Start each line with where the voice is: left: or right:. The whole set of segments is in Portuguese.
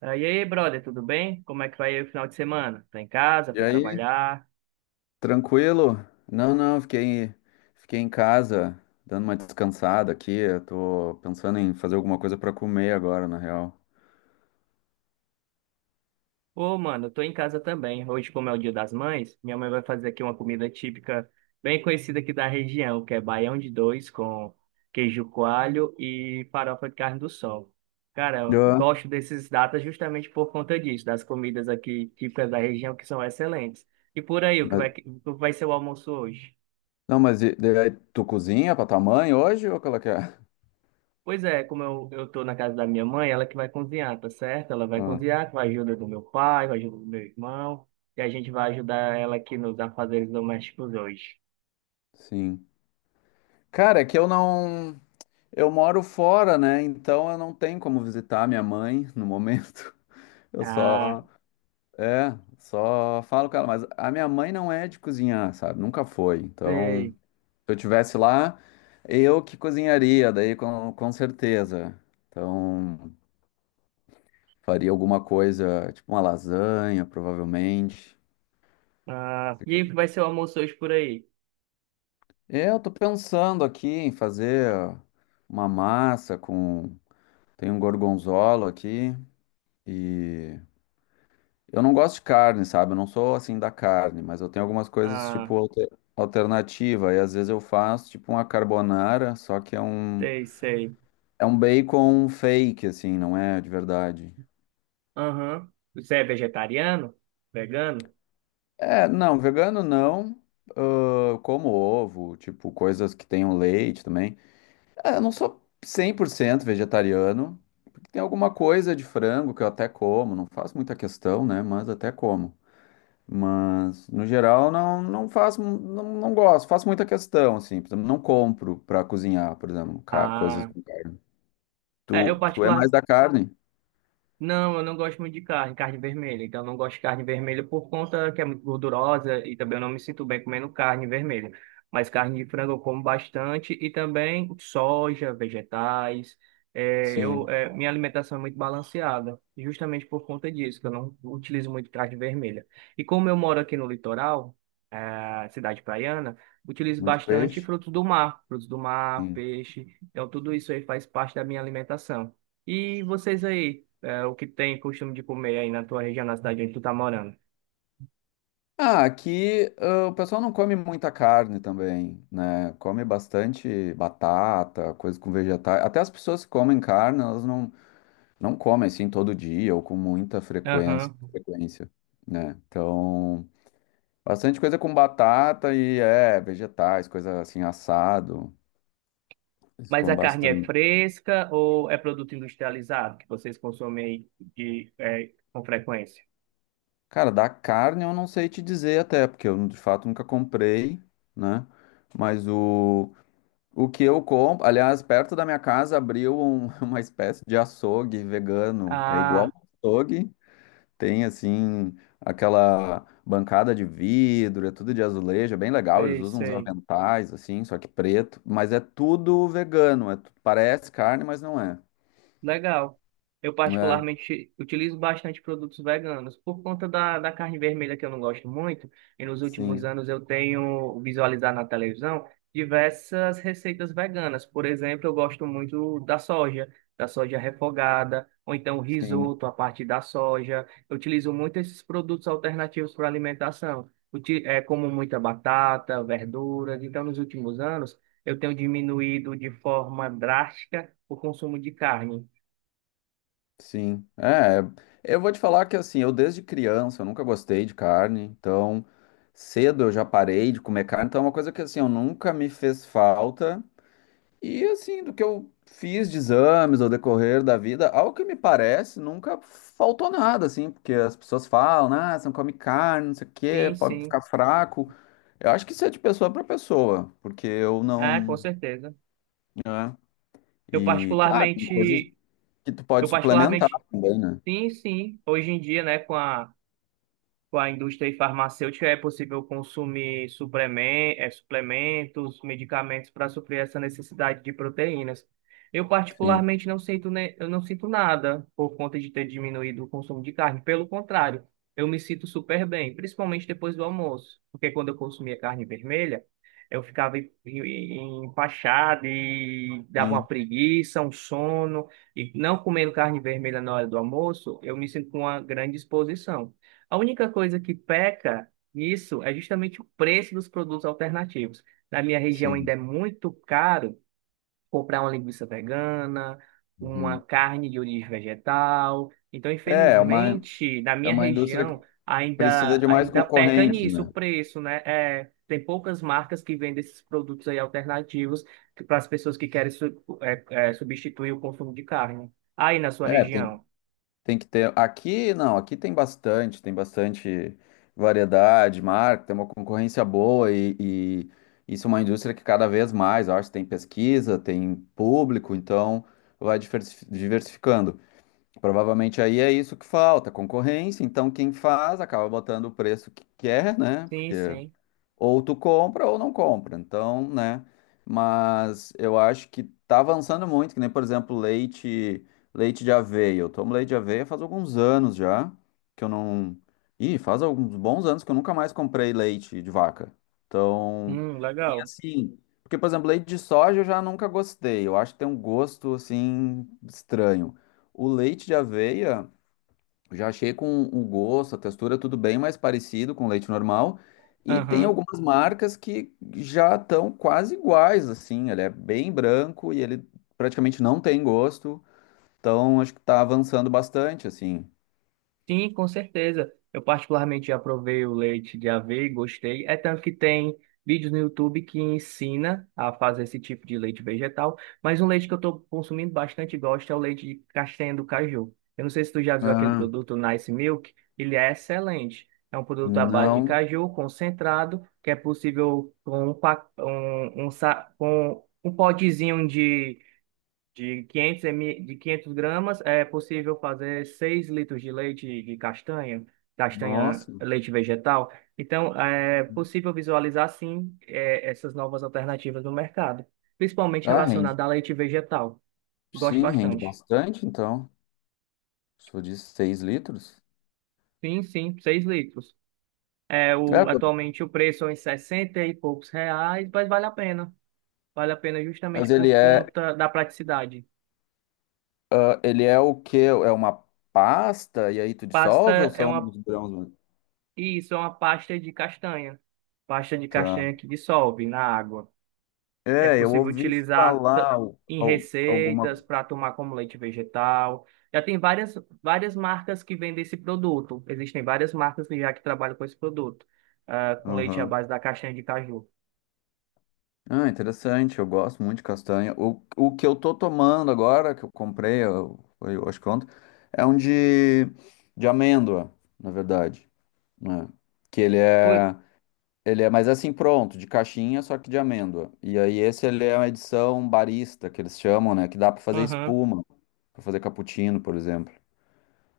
right: E aí, brother, tudo bem? Como é que vai aí o final de semana? Tá em casa?
left: E
right: Foi
left: aí,
right: trabalhar?
left: tranquilo? Não, não, fiquei, fiquei em casa, dando uma descansada aqui. Eu tô pensando em fazer alguma coisa pra comer agora, na real.
right: Ô, mano, eu tô em casa também. Hoje, como é o Dia das Mães, minha mãe vai fazer aqui uma comida típica bem conhecida aqui da região, que é baião de dois com queijo coalho e farofa de carne do sol. Cara, eu
left: Ah,
right: gosto desses datas justamente por conta disso, das comidas aqui típicas da região que são excelentes. E por aí,
left: mas-
right: o que vai ser o almoço hoje?
left: não, mas e aí, tu cozinha pra tua mãe hoje ou qual é que é?
right: Pois é, como eu tô na casa da minha mãe, ela que vai cozinhar, tá certo? Ela vai
left: Ah,
right: cozinhar com a ajuda do meu pai, com a ajuda do meu irmão, e a gente vai ajudar ela aqui nos afazeres domésticos hoje.
left: sim. Cara, é que eu não. Eu moro fora, né? Então eu não tenho como visitar minha mãe no momento. Eu
right: Ah,
left: só. É, só falo com ela. Mas a minha mãe não é de cozinhar, sabe? Nunca foi. Então.
right: sei.
left: Se eu tivesse lá, eu que cozinharia, daí com certeza. Então, faria alguma coisa, tipo uma lasanha, provavelmente.
right: Ah, e aí, que vai ser o almoço hoje por aí?
left: Eu tô pensando aqui em fazer uma massa com. Tem um gorgonzola aqui e. Eu não gosto de carne, sabe? Eu não sou assim da carne, mas eu tenho algumas coisas
right: Ah,
left: tipo alternativa. E às vezes eu faço tipo uma carbonara, só que
right: sei, sei.
left: é um bacon fake, assim, não é de verdade.
right: Aham. Você é vegetariano? Vegano?
left: É, não, vegano não. Ah, como ovo, tipo, coisas que tenham leite também. É, eu não sou 100% vegetariano. Tem alguma coisa de frango que eu até como, não faço muita questão, né? Mas até como. Mas, no geral, não, não faço, não, não gosto, faço muita questão, assim. Por exemplo, não compro pra cozinhar, por exemplo, coisas
right: Ah,
left: com carne.
right: é, eu
left: Tu é mais
right: particular,
left: da carne?
right: Não, eu não gosto muito de carne, carne vermelha. Então, eu não gosto de carne vermelha por conta que é muito gordurosa e também eu não me sinto bem comendo carne vermelha. Mas carne de frango eu como bastante e também soja, vegetais.
left: Sim.
right: Minha alimentação é muito balanceada, justamente por conta disso, que eu não utilizo muito carne vermelha. E como eu moro aqui no litoral, cidade praiana, utilizo
left: Muito
right: bastante
left: peixe?
right: frutos do mar, peixe. Então, tudo isso aí faz parte da minha alimentação. E vocês aí? O que tem costume de comer aí na tua região, na cidade onde tu tá morando.
left: Ah, aqui ah, o pessoal não come muita carne também, né? Come bastante batata, coisa com vegetais. Até as pessoas que comem carne, elas não, não comem assim todo dia ou com muita frequência,
right: Aham.
left: frequência, né? Então, bastante coisa com batata e é, vegetais, coisa assim, assado. Eles
right: Mas a
left: comem
right: carne é
left: bastante.
right: fresca ou é produto industrializado que vocês consomem aí de, com frequência?
left: Cara, da carne eu não sei te dizer até, porque eu de fato nunca comprei, né? Mas o. O que eu compro, aliás, perto da minha casa abriu uma espécie de açougue vegano. É igual
right: Ah,
left: um açougue, tem assim aquela bancada de vidro, é tudo de azulejo, é bem legal. Eles
right: sei,
left: usam uns
right: sei.
left: aventais assim, só que preto, mas é tudo vegano. É parece carne, mas não é.
right: Legal. Eu
left: É,
right: particularmente utilizo bastante produtos veganos por conta da carne vermelha que eu não gosto muito. E nos últimos
left: sim,
right: anos eu tenho visualizado na televisão diversas receitas veganas. Por exemplo, eu gosto muito da soja refogada, ou então
left: sim.
right: risoto a partir da soja. Eu utilizo muito esses produtos alternativos para alimentação. Como muita batata, verduras. Então, nos últimos anos eu tenho diminuído de forma drástica o consumo de carne.
left: Sim, é, eu vou te falar que assim, eu desde criança, eu nunca gostei de carne, então cedo eu já parei de comer carne, então é uma coisa que assim, eu nunca me fez falta, e assim, do que eu fiz de exames ao decorrer da vida, ao que me parece, nunca faltou nada, assim, porque as pessoas falam, ah, você não come carne, não sei o
right: Sim,
left: quê, pode
right: sim.
left: ficar fraco, eu acho que isso é de pessoa para pessoa, porque eu
right: É, com
left: não,
right: certeza.
left: né,
right: Eu
left: e claro, tem coisas
right: particularmente,
left: que tu
right: eu
left: pode suplementar
right: particularmente,
left: também, né,
right: sim, sim. Hoje em dia, né, com a indústria farmacêutica é possível consumir suplementos, medicamentos para suprir essa necessidade de proteínas. Eu
left: sim,
right: particularmente não sinto, eu não sinto nada por conta de ter diminuído o consumo de carne. Pelo contrário, eu me sinto super bem, principalmente depois do almoço, porque quando eu consumia carne vermelha, eu ficava empachado e dava uma
left: sim.
right: preguiça, um sono. E não comendo carne vermelha na hora do almoço, eu me sinto com uma grande disposição. A única coisa que peca nisso é justamente o preço dos produtos alternativos. Na minha região ainda é
left: Sim.
right: muito caro comprar uma linguiça vegana, uma
left: Uhum.
right: carne de origem vegetal. Então,
left: É,
right: infelizmente, na
left: é
right: minha
left: uma indústria que
right: região
left: precisa
right: ainda
left: de mais
right: ainda peca
left: concorrente,
right: nisso o
left: né?
right: preço, né? É, tem poucas marcas que vendem esses produtos aí alternativos para as pessoas que querem substituir o consumo de carne. Aí na sua
left: É, tem,
right: região?
left: tem que ter. Aqui, não, aqui tem bastante variedade, marca, tem uma concorrência boa e isso é uma indústria que cada vez mais, eu acho, tem pesquisa, tem público, então vai diversificando. Provavelmente aí é isso que falta, concorrência, então quem faz acaba botando o preço que quer, né?
right: Sim,
left: Porque
right: sim.
left: ou tu compra ou não compra. Então, né? Mas eu acho que tá avançando muito, que nem, por exemplo, leite, leite de aveia. Eu tomo leite de aveia faz alguns anos já, que eu não. Ih, faz alguns bons anos que eu nunca mais comprei leite de vaca. Então, e
right: Legal.
left: assim, porque, por exemplo, leite de soja eu já nunca gostei. Eu acho que tem um gosto assim estranho. O leite de aveia já achei com o gosto, a textura, tudo bem mais parecido com leite normal. E tem
right: Aham.
left: algumas marcas que já estão quase iguais, assim. Ele é bem branco e ele praticamente não tem gosto. Então, acho que está avançando bastante, assim.
right: Sim, com certeza. Eu particularmente já provei o leite de aveia e gostei. É tanto que tem vídeos no YouTube que ensina a fazer esse tipo de leite vegetal, mas um leite que eu estou consumindo bastante e gosto é o leite de castanha do caju. Eu não sei se tu já viu aquele
left: Ah,
right: produto Nice Milk, ele é excelente. É um produto à base de
left: não.
right: caju concentrado, que é possível com com um potezinho de 500 ml, de 500 gramas, é possível fazer 6 litros de leite de castanha, castanha,
left: Nossa.
right: leite vegetal. Então, é possível visualizar, sim, essas novas alternativas no mercado, principalmente
left: Ah, rende.
right: relacionada a leite vegetal. Gosto
left: Sim, rende
right: bastante.
left: bastante, então. Sou de 6 litros.
right: Sim, sim, 6 litros.
left: É, pô.
right: Atualmente o preço é em 60 e poucos reais, mas vale a pena. Vale a pena justamente
left: Mas
right: por
left: ele é,
right: conta da praticidade.
left: ah, ele é o quê? É uma pasta e aí tu dissolve ou
right: Pasta é
left: são
right: uma
left: os grãos?
right: E isso é uma pasta de castanha. Pasta de
left: Tá.
right: castanha que dissolve na água. É
left: É, eu
right: possível
left: ouvi
right: utilizar t-
left: falar
right: em
left: alguma.
right: receitas para tomar como leite vegetal. Já tem várias, várias marcas que vendem esse produto. Existem várias marcas que já que trabalham com esse produto, ah, com leite à
left: Aham.
right: base da castanha de caju.
left: Ah, interessante. Eu gosto muito de castanha. O que eu tô tomando agora, que eu comprei, eu, foi, eu acho que ontem, é um de amêndoa, na verdade, né? Que
right: Ui,
left: ele é mas assim pronto, de caixinha, só que de amêndoa. E aí esse ele é uma edição barista, que eles chamam, né? Que dá pra fazer
right: aham.
left: espuma, pra fazer cappuccino, por exemplo.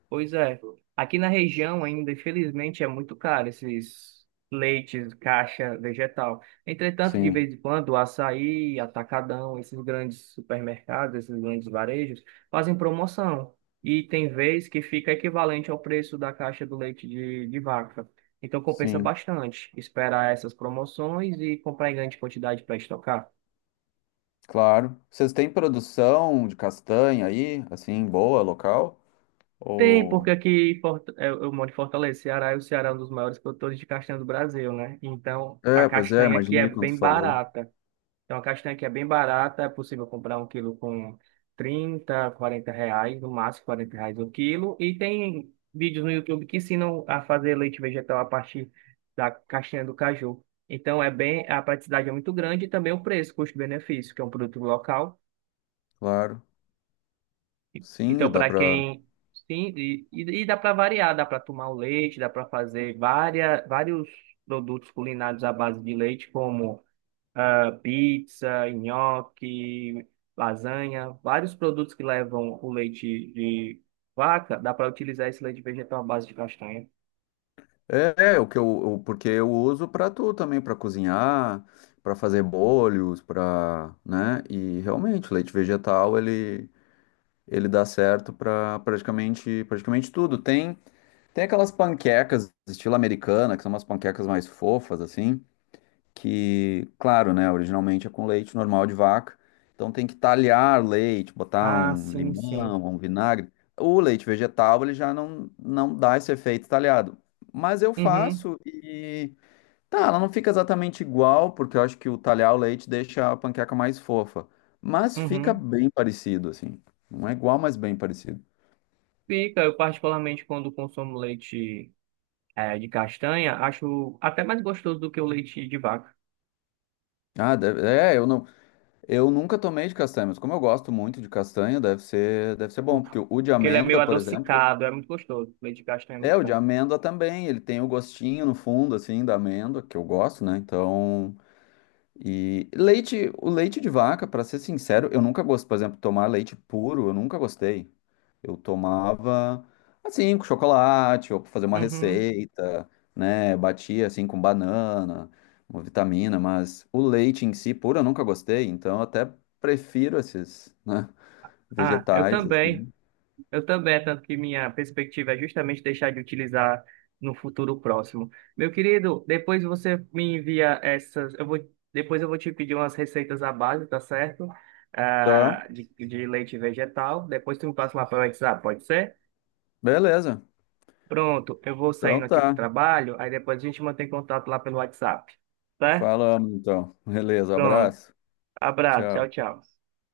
right: Pois é. Aqui na região ainda, infelizmente, é muito caro esses leites, caixa vegetal. Entretanto, de
left: Sim,
right: vez em quando, o Açaí, Atacadão, esses grandes supermercados, esses grandes varejos, fazem promoção. E tem vez que fica equivalente ao preço da caixa do leite de vaca. Então compensa
left: sim.
right: bastante esperar essas promoções e comprar em grande quantidade para estocar.
left: Claro. Vocês têm produção de castanha aí, assim, boa, local?
right: Tem, porque
left: Ou...
right: aqui em eu moro em Fortaleza, Ceará, e o Ceará é um dos maiores produtores de castanha do Brasil, né? Então, a
left: É, pois é,
right: castanha aqui é
left: imaginei quando
right: bem
left: tu falou.
right: barata. Então, a castanha aqui é bem barata, é possível comprar um quilo com 30, 40 reais, no máximo 40 reais o quilo. E tem vídeos no YouTube que ensinam a fazer leite vegetal a partir da castanha do caju. Então, é bem, a praticidade é muito grande e também o preço, custo-benefício, que é um produto local.
left: Claro. Sim,
right: Então,
left: dá
right: para
left: pra...
right: quem. Dá para variar, dá para tomar o leite, dá para fazer várias, vários produtos culinários à base de leite, como ah, pizza, nhoque, lasanha, vários produtos que levam o leite de vaca, dá para utilizar esse leite vegetal à base de castanha.
left: É, é, o que eu, o- porque eu uso pra tu também, pra cozinhar, pra fazer bolhos, pra, né? E realmente, o leite vegetal, ele dá certo pra praticamente tudo. Tem, tem aquelas panquecas estilo americana, que são umas panquecas mais fofas, assim, que, claro, né, originalmente é com leite normal de vaca, então tem que talhar leite, botar
right: Ah,
left: um
right: sim, sim.
left: limão, um vinagre. O leite vegetal, ele já não, não dá esse efeito talhado. Mas eu
right: Uhum,
left: faço e tá, ela não fica exatamente igual, porque eu acho que o talhar o leite deixa a panqueca mais fofa, mas fica
right: uhum.
left: bem parecido assim. Não é igual, mas bem parecido.
right: Fica, eu particularmente quando consumo leite de castanha, acho até mais gostoso do que o leite de vaca.
left: Ah, é, eu não, eu nunca tomei de castanha, mas como eu gosto muito de castanha, deve ser bom,
right: Porque
left: porque o de
right: ele é meio
left: amêndoa, por exemplo,
right: adocicado, é muito gostoso. Leite de castanha é
left: é,
right: muito
left: o de
right: bom.
left: amêndoa também, ele tem o gostinho no fundo, assim, da amêndoa, que eu gosto, né? Então, e leite, o leite de vaca, pra ser sincero, eu nunca gosto, por exemplo, tomar leite puro, eu nunca gostei. Eu tomava, assim, com chocolate, ou pra fazer uma
right: Uhum.
left: receita, né? Batia, assim, com banana, uma vitamina, mas o leite em si, puro, eu nunca gostei, então eu até prefiro esses, né,
right: Ah, eu
left: vegetais,
right: também.
left: assim.
right: Eu também, é tanto que minha perspectiva é justamente deixar de utilizar no futuro próximo. Meu querido, depois você me envia essas. Depois eu vou te pedir umas receitas à base, tá certo?
left: Tá,
right: Ah, de leite vegetal. Depois tu me passa lá pelo WhatsApp, pode ser?
left: beleza.
right: Pronto, eu vou
left: Então
right: saindo aqui pro
left: tá.
right: trabalho, aí depois a gente mantém contato lá pelo WhatsApp, tá?
left: Falamos então. Beleza,
right: Pronto.
left: abraço.
right: Abraço, tchau,
left: Tchau.
right: tchau.